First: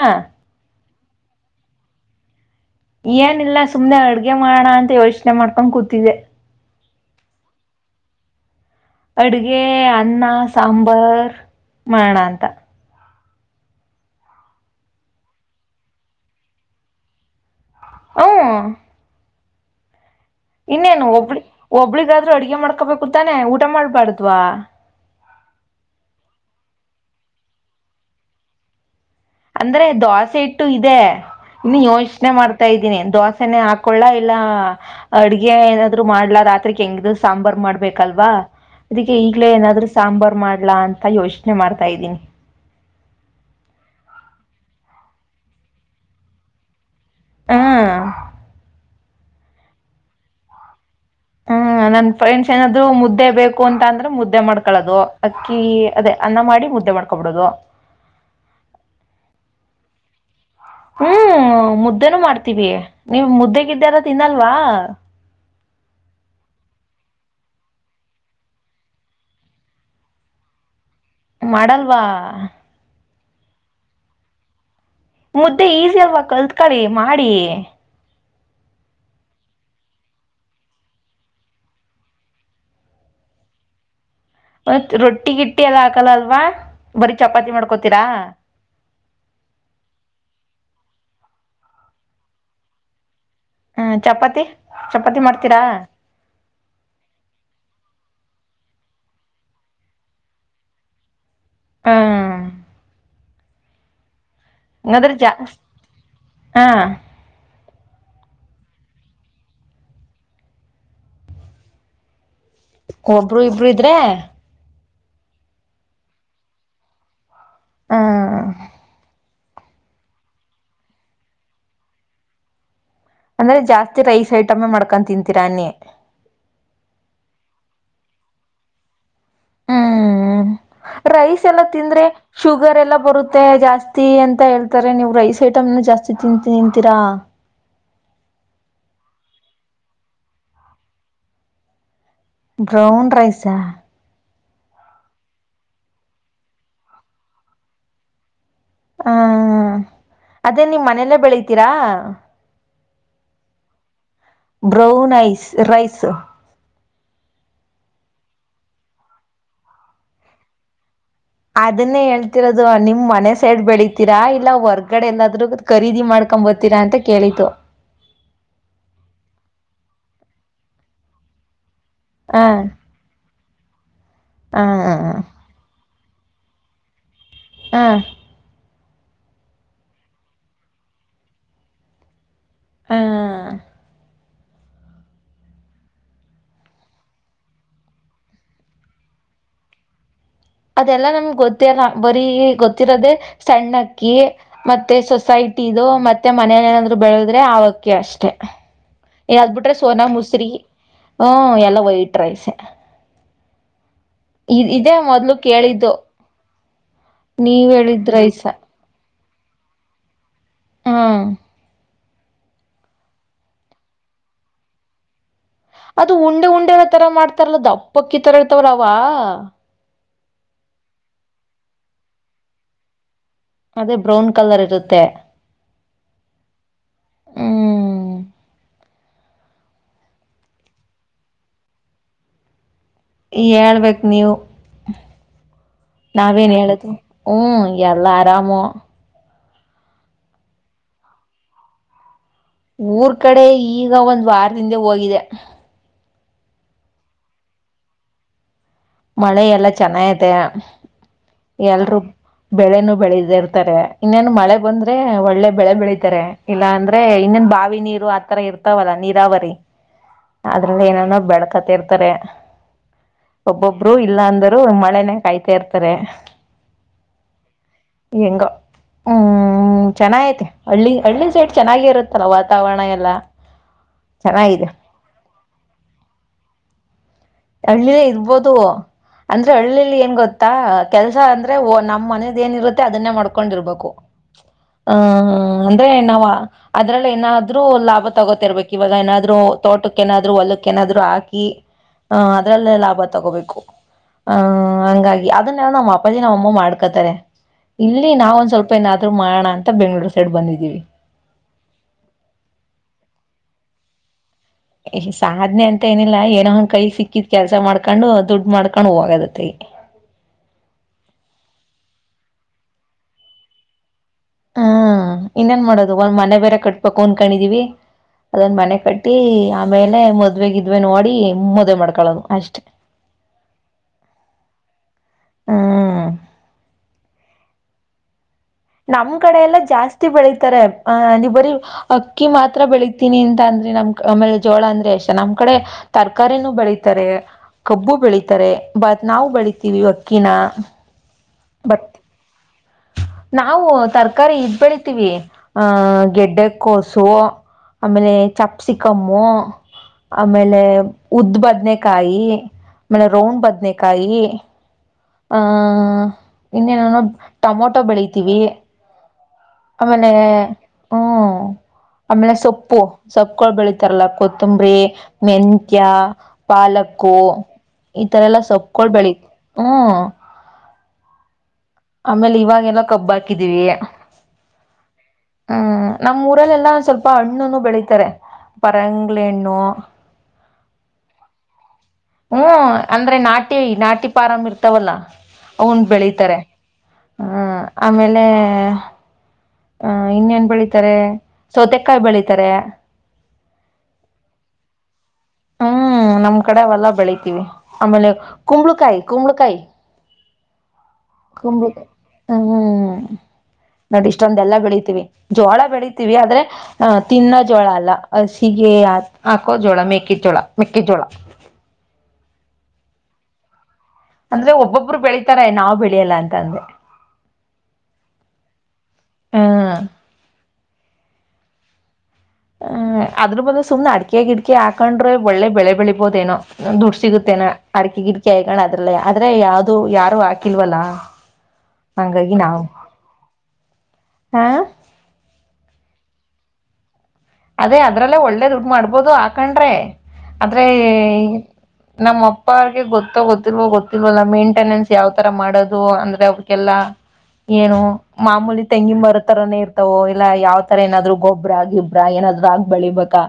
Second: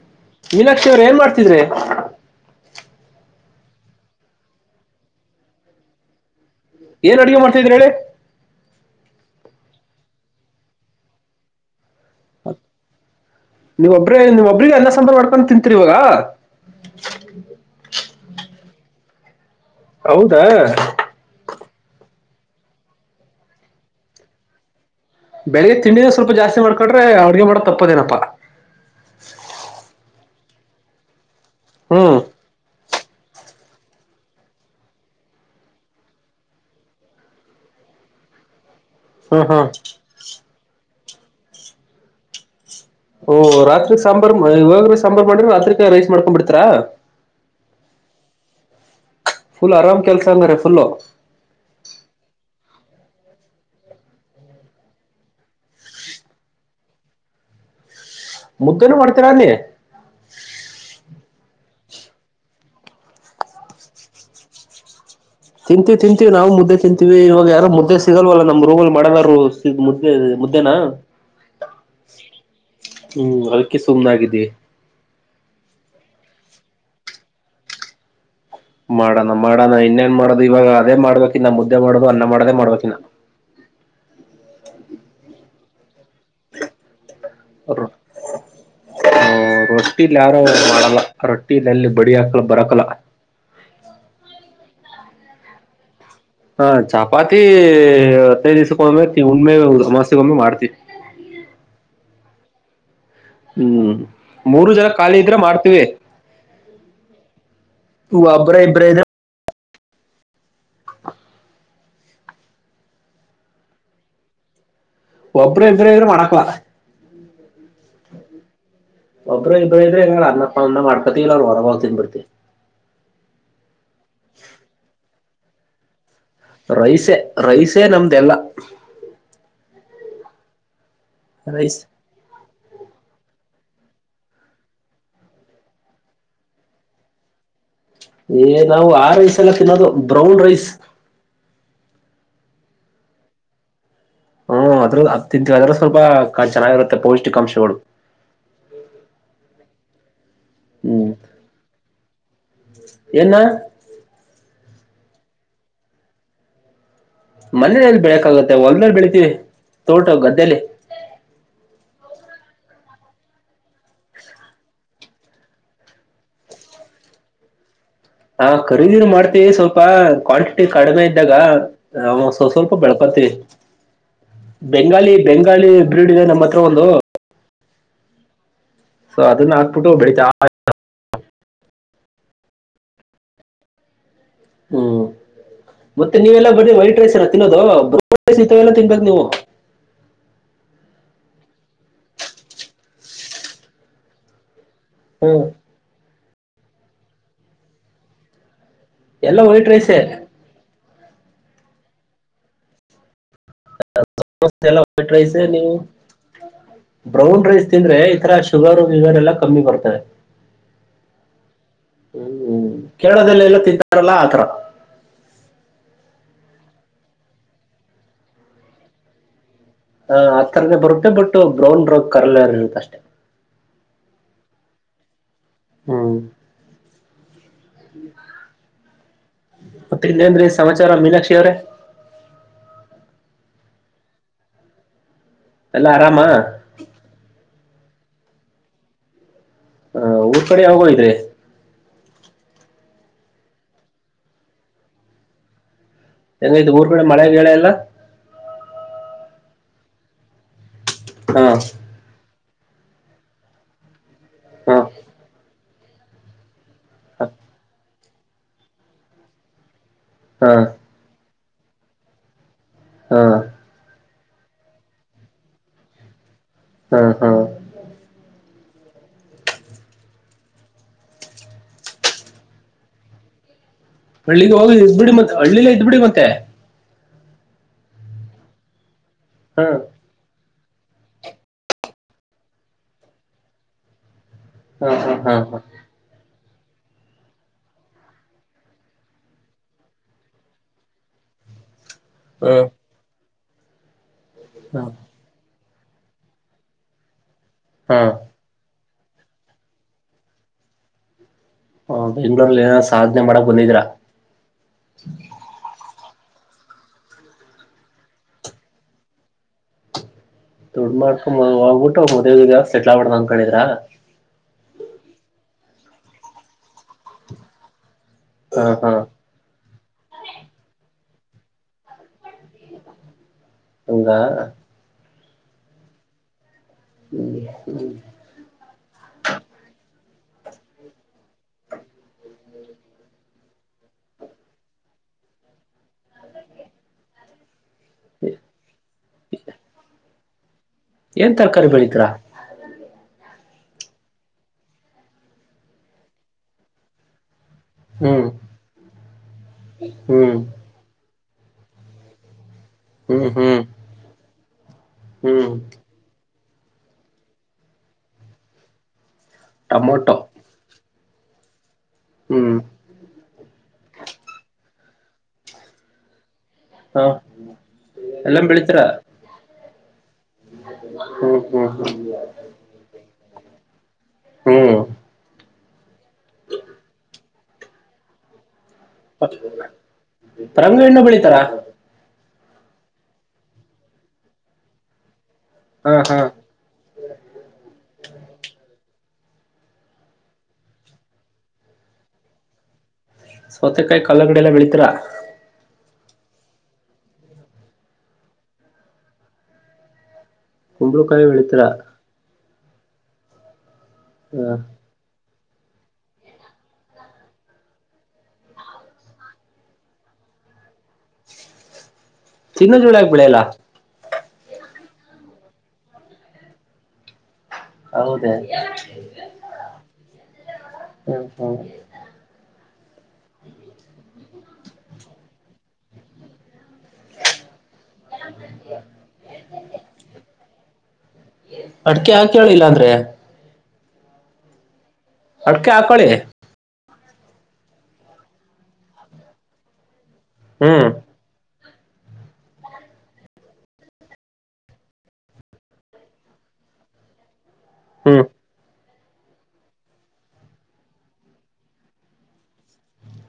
ಹಾ ಮೀನಾಕ್ಷಿ ಅವರ ಏನ ಮಾಡ್ತಿದ್ರೀ. ಏನಿಲ್ಲಾ ಸುಮ್ಮನೆ ಅಡ್ಗೆ ಮಾಡೋಣ ಅಂತ ಯೋಚನೆ ಮಾಡ್ಕೊಂಡ್ ಕೂತಿದ್ದೆ. ಏನ ಅಡುಗೆ ಮಾಡತಿದ್ರ ಹೇಳಿ. ಅಡಗೆ ಅನ್ನಾ ಸಾಂಬಾರ ಮಾಡನ ನೀವ ಒಬ್ಬ್ರೇ ನಿವ ಒಬ್ರಿಗೆ ಅನ್ನಾ ಸಾಂಬರ್ ಮಾಡ್ಕೊಂಡು ತಿಂತೀರಿ ಇವಾಗಾ. ಹು ಹೌದಾ ಇನ್ನೇನು ಒಬ್ಳಿ ಒಬ್ಳಿಗಾದ್ರೂ ಅಡಗೆ ಮಾಡ್ಕೋಬೇಕು ತಾನೆ ಊಟಾ ಮಾಡ್ಬಾರ್ದ್ವಾ. ಬೆಳಿಗ ತಿಂಡಿನೆ ಸ್ವಲ್ಪ ಜಾಸ್ತಿ ಮಾಡ್ಕೊಂಡ್ರೆ ಅಡ್ಗೆ ಮಾಡದ ತಪ್ಪದೇನಪ್ಪಾ. ಅಂದ್ರೆ ದ್ವಾಸೆ ಹಿಟ್ಟು ಇದೆ ಇನ್ನು ಹ್ಮ್ ಯೋಚನೆ ಮಾಡ್ತ ತ್ತಾ ಇದ್ದೀನಿ ದ್ವಾಸೆನೆ ಹಾಕೊಳ್ಳಾ ಇಲ್ಲಾ ಅಡ್ಗೆ ಏನಾದ್ರು ಮಾಡ್ಲಾ ರಾತ್ರಿಗೆ ಹೆಂಗಿದ್ರು ಸಾಂಬಾರ್ ಮಾಡ್ಬೇಕಲ್ವಾ. ಅದಿಕ್ಕೆ ಹ್ಮ್ ಈಗ್ಲೇ ಹ್ಮ್ ಏನಾದ್ರು ಸಾಂಬಾರ್ ಮಾಡ್ಲಾ ಅಂತ ಯೋಚನೆ ಮಾಡ್ತಾ ಇದ್ದೀನಿ. ಓ ರಾತ್ರಿ ಸಾಂಬಾರ್ ಮಇ ಇವಾಗ ಸಾಂಬಾರ್ ಮಾಡ್ರಿ ರಾತ್ರಿಕ ರೈಸ್ ಮಾಡ್ಕೊಂಡ್ ಬಿಡತ್ತೀರಾ. ಹಾ ಫುಲ್ ಆರಾಮ್ ಕೆಲಸಾ ಹಂಗಾರೆ ಫುಲ್ಲು ಹು ನನ್ ಫ್ರೆಂಡ್ಸ್ ಏನಾದ್ರು ಮುದ್ದೆ ಬೇಕು ಅಂತ ಅಂದ್ರೆ ಮುದ್ದೆ ಮಾಡ್ಕೊಳ್ಳೋದು ಅಕ್ಕಿ ಅದೇ ಅನ್ನ ಮಾಡಿ ಮುದ್ದೆ ಮಾಡ್ಕೊಬುಡೋದು. ಮುದ್ದನು ಮಾಡ್ತೀರಾ ಅಲ್ಲಿ. ಹು ಮುದ್ದೇನು ಮಾಡ್ತೀವಿ ನೀವು ಮುದ್ದೆಗಿದ್ದೆನು ನೀವು ತಿನ್ನಲ್ವಾ. ತಿಂತೀವಿ ತಿಂತೀವಿ ನಾವು ಮುದ್ದೆ ತಿಂತೀವಿ ಇವಾಗ ಯಾರೋ ಮುದ್ದೆ ಸಿಗಲ್ವಲ್ಲ ನಮ್ಮ ರೂಮ್ ಅಲ್ಲಿ ಮಾಡದಾರು. ಇಗ ಮುದ್ದೆಇದೆ ಮುದ್ದೆನಾ. ಮಾಡಲ್ವಾ. ಹು ಅದಕ್ಕೆ ಸುಮ್ನಆಗಿದೀವಿ. ಮುದ್ದೆ ಈಸಿ ಅಲ್ವಾ ಕಲ್ತ್ಕಳಿ ಮಾಡಿ. ಮಾಡೋಣ ಮಾಡೋಣ ಇನ್ನೇನ್ ಮಾಡೋದು ಇವಾಗ ಅದೇ ಮಾಡ್ಬೇಕಿನ್ನ ಮುದ್ದೆ ಮಾಡೋದು ಅನ್ನ ಮಾಡೋದೇ ಮಾಡ್ಬೇಕಿನ್ನ. ಮತ್ತ ರೊಟ್ಟಿಗಿಟ್ಟಿ ಎಲ್ಲ ಹಾಕಲ್ಲ ಅಲ್ವಾ ಬರೀ ಚಪಾತಿ ಮಾಡ್ಕೋತೀರಾ. ಹು ರೊಟ್ಟಿಲಿ ಯಾರು ಮಾಡಲ್ಲಾ ರೊಟ್ಟಿಲೆಲ್ಲಿ ಬಡಿ ಹಾಕಲ್ಲ ಬರಕಲ್ಲ. ಹ ಚಪಾತಿ ಚಪಾತಿ ಮಾಡ್ತೀರಾ. ಹಾ ಚಪಾತಿ ಹತ್ತೈ ದಿವ್ಕ್ಕೊಮ್ಮೆ ಉಣ್ಮೆ ಅಮಾಸಿಗೊಮ್ಮೆ ಮಾಡ್ತಿವಿ. ಹಾ ಹು ಮೂರು ಜನ ಹಂಗಾದ್ರೆ ಖಾಲಿ ಇದ್ರೆ ಜಾಸ್ ಮಾಡ್ತೀವಿ. ಹಾ ಒಬ್ಬರೆ ಇಬ್ಬರೆ ಇದ್ರೆ ಒಬ್ರು ಇಬ್ರು ಇದ್ರೆ. ಒಬ್ಬರೇ ಇದ್ರೆ ಏನು ಮಾಡಕಲ್ಲ. ಹ್ಮ್ ಒಬ್ಬರ ಇಬ್ಬರ ಇದ್ರೆ [unintelligible] ಅನ್ನ ಪನ್ನ ಮಾಡ್ಕತಿವ ಇಲ್ಲ ಹೊರಗ್ ಹೋಗ್ ತಿನ್ ಬಿಡ್ತಿ. ಅಂದ್ರೆ ಜಾಸ್ತಿ ರೈಸ್ ಐಟಂ ಮಾಡ್ಕೊಂಡು ತಿಂತೀರ ಅನ್ನಿ. ರೈಸೇ ರೈಸೇ ನಮ್ದೆಲ್ಲ. ಹ್ಮ್ ರೈಸ್ ಎಲ್ಲ ತಿಂದ್ರೆ ಶುಗರ್ ಎಲ್ಲ ಬರುತ್ತೆ ಜಾಸ್ತಿ ಅಂತ ಹೇಳ್ತಾರೆ ನೀವು ರೈಸ್ ಐಟಮ್ ನೇ ಜಾಸ್ತಿ ತಿನ್ ತಿಂತೀರಾ. ಏ ನಾವು ಆ ರೈಸ್ ಅಲ್ಲ ತಿನ್ನೋದು ಬ್ರೌನ್ ರೈಸ್. ಬ್ರೌನ್ ರೈಸಾ. ಹ್ಮ್ಅದ್ರಲ್ಲಿ ಅದ್ ತಿಂತಇದ್ರೆ ಸ್ವಲ್ಪ [unintelligible] ಚೆನ್ನಾಗಿರುತ್ತೆ ಪೌಷ್ಟಿಕಾಂಶಗಳು. ಹಾ ಅದೇ ನಿಮ್ ಹ್ಮ್ ಮನೆಲೆ ಬೆಳಿತೀರಾ. ಏನ್ನ. Brown ice rice. ಮನೆಲ್ಲಿ ಎಲ್ಲಿ ಬೆಳೆಯೋಕಾಗುತ್ತೆ ಹೊಲದಲ್ಲಿ ಬೆಳಿತೀವಿ ತೋಟ ಗದ್ದೆಲಿ. ಅದನ್ನೇ ಹೇಳ್ತಿರೋದು ನಿಮ್ ಮನೆ ಸೈಡ್ ಬೆಳಿತೀರಾ ಇಲ್ಲ ವರ್ ಗಡೆ ಎಲ್ಲಾದ್ರೂ ಖರೀದಿ ಮಾಡ್ಕೊಂಡ್ ಬರ್ತೀರಾ ಅಂತ ಕೇಳಿದ್ದು. ಹಾ ಖರೀದಿನು ಮಾಡ್ತೀವಿ ಸ್ವಲ್ಪ ಕ್ವಾಂಟಿಟಿ ಕಡಿಮೆ ಇದ್ದಾಗ. ಹ ಸ್ವಲ್ಪ ಸ್ವಲ್ಪ ಬೆಳಕಂತೀವಿ [unintelligible] ಹ ಬೆಂಗಾಲಿ ಬ್ರೀಡ್ ಇದೆ ನಮ್ಮ ಹತ್ರ ಒಂದು. ಹು [unintelligible] ಸೊ ಅದನ್ನ ಹಾಕ್ಬಿಟ್ಟು ಬೆಳಿತ ಹ ಹ್ಮ ಮತ್ತೆ ನೀವೆಲ್ಲ ಬರಿ ವೈಟ್ ರೈಸ್ ಏನ ತಿನ್ನೋದು [unintelligible] ತಿನ್ಬೇಕು ನೀವು. ಅದೆಲ್ಲಾ ನಮ್ಗೆ ಗೊತ್ತಿಲ್ಲ ಬರಿ ಗೊತ್ತಿರೋದೆೇ ಸಣ್ಣ ಅಕ್ಕಿ ಮತ್ತೆ ಸೊಸೈಟಿದು ಮತ್ತೆ ಮನೇಲ್ ಏನಾದ್ರು ಬೆಳೆದ್ರೆ ಅವ್ ಅಕ್ಕಿ ಅಷ್ಟೇ. ಏ ಎಲ್ಲಾ ಆದ್ ವೈಟ್ ಬಿಟ್ರೆ ರೈಸೇ ಸೋನಾ ಮುಸ್ರಿ ಹೂ ಎಲ್ಲಾ ವೈಟ್ ರೈಸೇ. [inaudible] ಎಲ್ಲ ಇದೇ ವೈಟ್ ಮೊದ್ಲು ರೈಸ್ ಎ ನೀವು. ಕೇಳಿದ್ದು ಬ್ರೌನ್ ರೈಸ್ ನೀವ್ ತಿಂದ್ರೆ ಹೇಳಿದ್ ಇತರ ರೈಸ ಶುಗರ್ ಗಿಗರ್ ಎಲ್ಲ ಕಮ್ಮಿ ಬರ್ತವೆ. ಹಾ [unintelligible] ಕೇರಳದಲ್ಲಿ ಎಲ್ಲ ತಿಂತಾರಲ್ಲ ಅಥರಾ. ಅದು ಉಂಡೆ ಉಂಡೆಲಾ ತರ ಮಾಡ್ತಾರಲ್ಲ ದಪ್ಪಕ್ಕಿ ತರ ಇರ್ಥವಲ್ಲ ಅವ. ಆ ಆತರನೆ ಬರುತ್ತೆ ಬಟ್ ಬ್ರೌನ್ ರೋಗ್ ಕಲರ್ ಇರುತ್ತೆ ಅಷ್ ಅದೇ ಬ್ರೌನ್ ಕಲರ್ ಇರುತ್ತೆ ಹ್ಮ್ ಹ್ಮ್ ಮತ್ತೆ ಇನ್ನೇನ್ರೀ ಸಮಾಚಾರ ಮೀನಾಕ್ಷಿ ಅವ್ರೆ. ಹೇಳ್ಬೇಕು ನೀವು ಎಲ್ಲಾ ಆರಾಮ ನಾವೇನ್ ಹೇಳುದು. ಹ್ಮ್ ಎಲ್ಲ ಆರಾಮು. ಹ ಊರ್ ಕಡೆ ಯಾವಾಗ್ ಹೋಗಿದ್ರಿ. ಊರ್ ಕಡೆ ಈಗ ಒಂದ್ ವಾರದಿಂದೆ ಹೋಗಿದೆ. ಹೆಂಗ ಐತೆ ಊರ್ ಕಡೆ ಮಳೆ ಬೆಳೆ ಎಲ್ಲ. ಮಳೆ ಎಲ್ಲ ಚೆನ್ನಾಗಿದೆ ಹಾ ಎಲ್ರು ಬೆಳೆನೂ ಬೆಳದೆ ಇರ್ತಾರೆ ಇನ್ನೇನು ಮಳೆ ಹಾ ಹಾ ಬಂದ್ರೆ ಒಳ್ಳೆ ಬೆಳೆ ಬೆಳಿತಾರೆ. ಇಲ್ಲ ಅಂದ್ರೆ ಇನ್ನೊನ್ ಬಾವಿ ನೀರು ಆತರ ಇರ್ತಾವಲ್ಲ ನೀರಾವರಿ. ಹಾ ಅದ್ರಲ್ಲಿ ಏನೇನೊ ಬೆಳ್ಕತ್ತ ಇರ್ತಾರೆ. ಒಬ್ಬೊಬ್ರು ಇಲ್ಲ ಅಂದರು ಮಳೆನೇ ಕಾಯ್ತಾ ಇರ್ತಾರೆ. ಹಾ ಹಾ ಹೆಂಗೊ ಹ್ಮ್ ಹ್ಮ್ ಚೆನ್ನಾಗೈತೆ ಹಳ್ಳಿ ಹಳ್ಳಿ ಸೈಡ್ ಚೆನ್ನಾಗಿ ಇರುತ್ತಲ್ಲ ವಾತಾವರಣ ಎಲ್ಲಾ. ಹಳ್ಳಿಗೆ ಹೋಗಿ ಇದ್ ಬಿಡಿ ಮತ್ತೆ ಹಳ್ಳಿಲ್ಲೇ ಇದ್ ಬಿಡಿ ಮತ್ತೆ. ಹಳ್ಳಿಲ್ಲೇ ಇರ್ಬೋದು ಅಂದ್ರೆ ಹಾ ಹಳ್ಳಿಯಲ್ಲಿ ಏನ್ ಗೊತ್ತ್ ತ್ತ ಕೆಲಸ ಅಂದ್ರೆ ನಮ್ಮ್ ಮನೆದ್ ಏನಿರುತ್ತೆ ಅದನ್ನೇ ಮಾಡ್ಕೊಂಡಿರ್ಬೇಕು. ಹಾ ಹ ಹಾ ಹಾ ಹಾ ಹ ಅಂದ್ರೆ ನಾವ್ ಅದ್ರಲ್ಲಿ ಏನಾದ್ರು ಲಾಭ ತಗೋತಿರ್ಬೇಕ್ ಇವಾಗ ಏನಾದ್ರು ತೋಟಕ್ಕ್ ಏನಾದ್ರು ಹೊಲಕ್ಕ ಏನಾದ್ರು ಹಾಕಿ. ಹಾ ಅದ್ರಲ್ಲೇ ಲಾಭ ತಗೋಬೇಕು. ಹಹ ಹಂಗಾಗಿ ಅದನ್ನೆಲ್ಲ ನಮ್ಮ ಅಪ್ಪಾಜಿ ನಮ್ಮ ಅಮ್ಮ ಮಾಡ್ಕೊತಾರೆ ಹಾ ಹಾ ಇಲ್ಲಿ ನಾವ್ ಒಂದ್ ಸ್ವಲ್ಪ್ ಪ್ಪ ಏನಾದ್ರು ಮಾಡಣ ಅಂತ ಬೆಂಗಳೂರು ಸೈಡ್ ಬಂದಿದ್ದೀವಿ. ಹ ಬೆಂಗಳೂರಲ್ಲಿ ಏನೋ ಸಾಧನೆ ಮಾಡಕ್ ಬಂದಿದ್ದಿರಾ. ಏ ಸಾಧನೆ ಅಂತ ಏನಿಲ್ಲಾ ಏನೋ ಒನ್ ಕೈ ಸಿಕ್ಕಿದ್ ಕೆಲಸ ಮಾಡ್ಕೊಂಡು ದುಡ್ಡು ಮಾಡ್ಕೊಂಡು ಹೋಗದತ್ತಗೆ. ದುಡ್ಡು ಮಾಡ್ಕೊಂಡ ಹೋಗ್ಬಿಟ್ಟು ಮದುವೆ ಗಿದುವೆ ಆಗಿ ಸೆಟ್ಲ್ ಆಗಬೂಡಣ್ಣ ಅನ್ನಕೊಂಡಿದ್ದೀರಾ. ಹಾ ಇನ್ನೇನ್ ಮಾಡೋದು ಒನ್ ಮನೆ ಬೇರೆ ಕಟ್ಬೇಕು ಅನ್ನಕೊಂಡಿದೀವಿ. ಅದನ್ ಹಾ ಮನೆ ಹಾ ಕಟ್ಟಿ ಆಮೇಲೆ ಮದ್ವೆ ಗಿದ್ವೆ ನೋಡಿ ಮದ್ವೆ ಮಾಡ್ಕಳದು ಅಷ್ಟೇ. ಹಂಗ ಹ [unintelligible] ನಮ್ ಕಡೆ ಎಲ್ಲಾ ಜಾಸ್ತಿ ಬೆಳಿತಾರೆ ಅ ನೀವು ಬರೀ ಅಕ್ಕಿ ಮಾತ್ರ ಬೆಳತೀನಿ ಅಂತ ಅಂದ್ರಿ ನಮ್ ಆಮೇಲೆ ಜೋಳ ಅಂದ್ರೆ ಅಷ್ಟ ನಮ್ ಕಡೆ ತರಕಾರಿನೂ ಬೆಳಿತಾರೆ ಕಬ್ಬು ಬೆಳಿತಾರೆ ಬಟಾ ನಾವು ಬೆಳಿತೀವಿ ಅಕ್ಕಿನ. ಏನ್ ತರಕಾರಿ ಬತ್ ಬೆಳಿತ್ತಿರ ನಾವು ತರಕಾರಿ ಇದ್ ಬೆಳಿತೀವಿ ಹ ಗೆಡ್ಡೆ ಕೋಸು. ಆಮೇಲೆ ಹ್ಮ್ ಚಪ್ಸಿಕಾಮ್ಮು ಹ್ಮ್ ಆಮೇಲೆ ಉದ್ ಬದನೆಕಾಯಿ ಮೇಲೆ ಹ್ಮ್ ರೌಂಡ್ ಹ್ಮ್ ಬದನೆಕಾಯಿ ಆ ಹ್ಮ್ ಇನ್ನೇನೆನೋ ಟೊಮೊಟೊ ಬೆಳಿತೀವಿ. ಆಮೇಲೆ ಟೊಮೊಟೊ ಹ್ಮ್ ಆಮೇಲೆ ಹ್ಮ್ ಸೊಪ್ಪು ಸೊಪ್ಪಗಳು ಬೆಳಿತಾರಲ್ಲ ಕೊತ್ತಂಬರಿ ಮೆಂತ್ಯ ಹ ಪಾಲಕ್ಕು ಈತರ ಎಲ್ಲ ಎಲ್ಲಾ ಬೆಳಿತೀರ ಸೊಪ್ಪಕೊಳ್ ಬೆಳಿ ಹ್ಮ್ ಹ್ಮ್ ಹ್ಮ್ ಆಮೇಲೆ ಇವಾಗೆಲ್ಲ ಕಬ್ಬು ಹಾಕಿದೀವಿ. ಹ್ಮ್ ಹ್ಮ್ ನಮ್ಮೂರಲ್ಲೆಲ್ಲಾ ಸ್ವಲ್ಪ ಹಣ್ಣುನ್ನು ಬೆಳೀತಾರೆ. ಪರಂಗಿ ಪರಂಗಿ ಹಣ್ಣು ಬೆಳಿತಾರಾ. ಹ್ಮ್ ಅಂದ್ರೆ ನಾಟಿ ನಾಟಿ ಪಾರಾಮ್ ಇರ್ತಾವಲ್ಲ ಅವನ್ ಹಾ ಹಾ ಬೆಳೀತಾರೆ. ಹ್ಮ ಆಮೇಲೆ ಹ ಇನ್ನೇನ್ ಬೆಳಿತಾರೆ ಸೌತೆಕಾಯಿ ಬೆಳಿತಾರೆ. ಸೌತೆಕಾಯಿ ಕಲ್ಲಂಡಿ ಎಲ್ಲಾ ಬೆಳಿತಿರಾ. ಹ್ಮ್ ನಮ್ ಕಡೆ ಅವೆಲ್ಲ ಬೆಳೀತೀವಿ ಆಮೇಲೆ ಕುಂಬಳಕಾಯಿ ಕುಂಬಳಕಾಯಿ. ಕುಂಬಳಕಾಯೂ ಬೆಳಿತೀರಾ. ಕುಂಬಳಕಾಯಿ ನೋಡು ಹ ಇಷ್ಟೊಂದೆಲ್ಲಾ ಬೆಳತೀವಿ ಜೋಳ ಬೆಳೀತೀವಿ ಆದ್ರೆ. ಅ ತಿನ್ನೋ ಜೋಳ ಅಲ್ಲ ಹಸಿಗೆ ಹಾಕೋ ಜೋಳ ಮೆೇಕೆ ಜೋಳ ಮೆಕ್ಕೆಜೋಳ ತಿನ್ನೋ ಜುಳಾ ಯಾಕ್ ಬೆಳೆಯಲ್ಲ ಅಂದ್ರೆ ಒಬ್ಬೊಬ್ಬರು ಬೆಳೀಿತಾರೆ ನಾವು ಬೆಳೆಯಲ್ಲ ಅಂತ ಅಂದೆ ಹೌದಾ ಹ್ಮ ಹ್ಮ್ ಹ್ಮ ಹೂ ಅದರ ಬದ್ಲು ಸುಮ್ನೆ ಅಡಿಕೆ ಗಿಡ್ಕಿ ಹಾಕೊಂಡ್ರೆ ಒಳ್ಳೆ ಬೆಳೆ ಬೆಳಿಬೋದೆನೋ ದುಡ್ ಸಿಗುತ್ತೇನಾ ಅಡಕೆ ಗಿಟಕಿ ಹೈಕಣ್ ಅದ್ರಲ್ಲೇ ಆದ್ರೆ ಯಾವ್ದು ಯಾರು ಹಾಕಿಲ್ವಲ್ಲ ಅಡ್ಕೆ ಹಂಗಾಗಿ ನಾವು ಹಾಕೇಳಿಲ್ಲ ಅಂದ್ರೆ ಹಾ ಅಡಕೆ ಆಕೋಳಿ ಅದೇ ಅದ್ರಲ್ಲೇ ಒಳ್ಳೇ ದುಡ್ಡು ಮಾಡ್ಬೋದು ಹಾಕಂಡ್ರೆ ಆದ್ರೇ ಹ್ಮ್ ನಮ್ಮ ಅಪ್ಪ ಅವ್ರ್ಗೆ ಗೊತ್ತೋ ಗೊತ್ತಿಲ್ವ ಗೊತ್ತಿಲ್ವಲ್ಲ ಮೇಂಟೆನೆನ್ಸ್ ಯಾವ್ ತರ ಮಾಡೋದು ಅಂದ್ರೆ ಅವ್ರಿಗೆಲ್ಲ ಏನು ಹ್ಮ್ ಮಾಮೂಲಿ ತೆಂಗಿನ್ ಮರೋತರಾನೇ ಇರ್ತವೋ ಇಲ್ಲ ಯಾವ್ ತರ ಏನಾದ್ರು ಗೊಬ್ಬ್ರ ಗಿಬ್ಬ ಬ್ರ ಏನಾದ್ರು ಹಾಕ್ ಬೆಳಿಬೇಕಾ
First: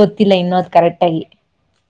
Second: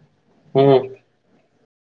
ಗೊತ್ತಿಲ್ಲ ಇನ್ನೊ ಅದ್ ಹ್ಮ್ ಕರೆಕ್ಟ್ ಆಗಿ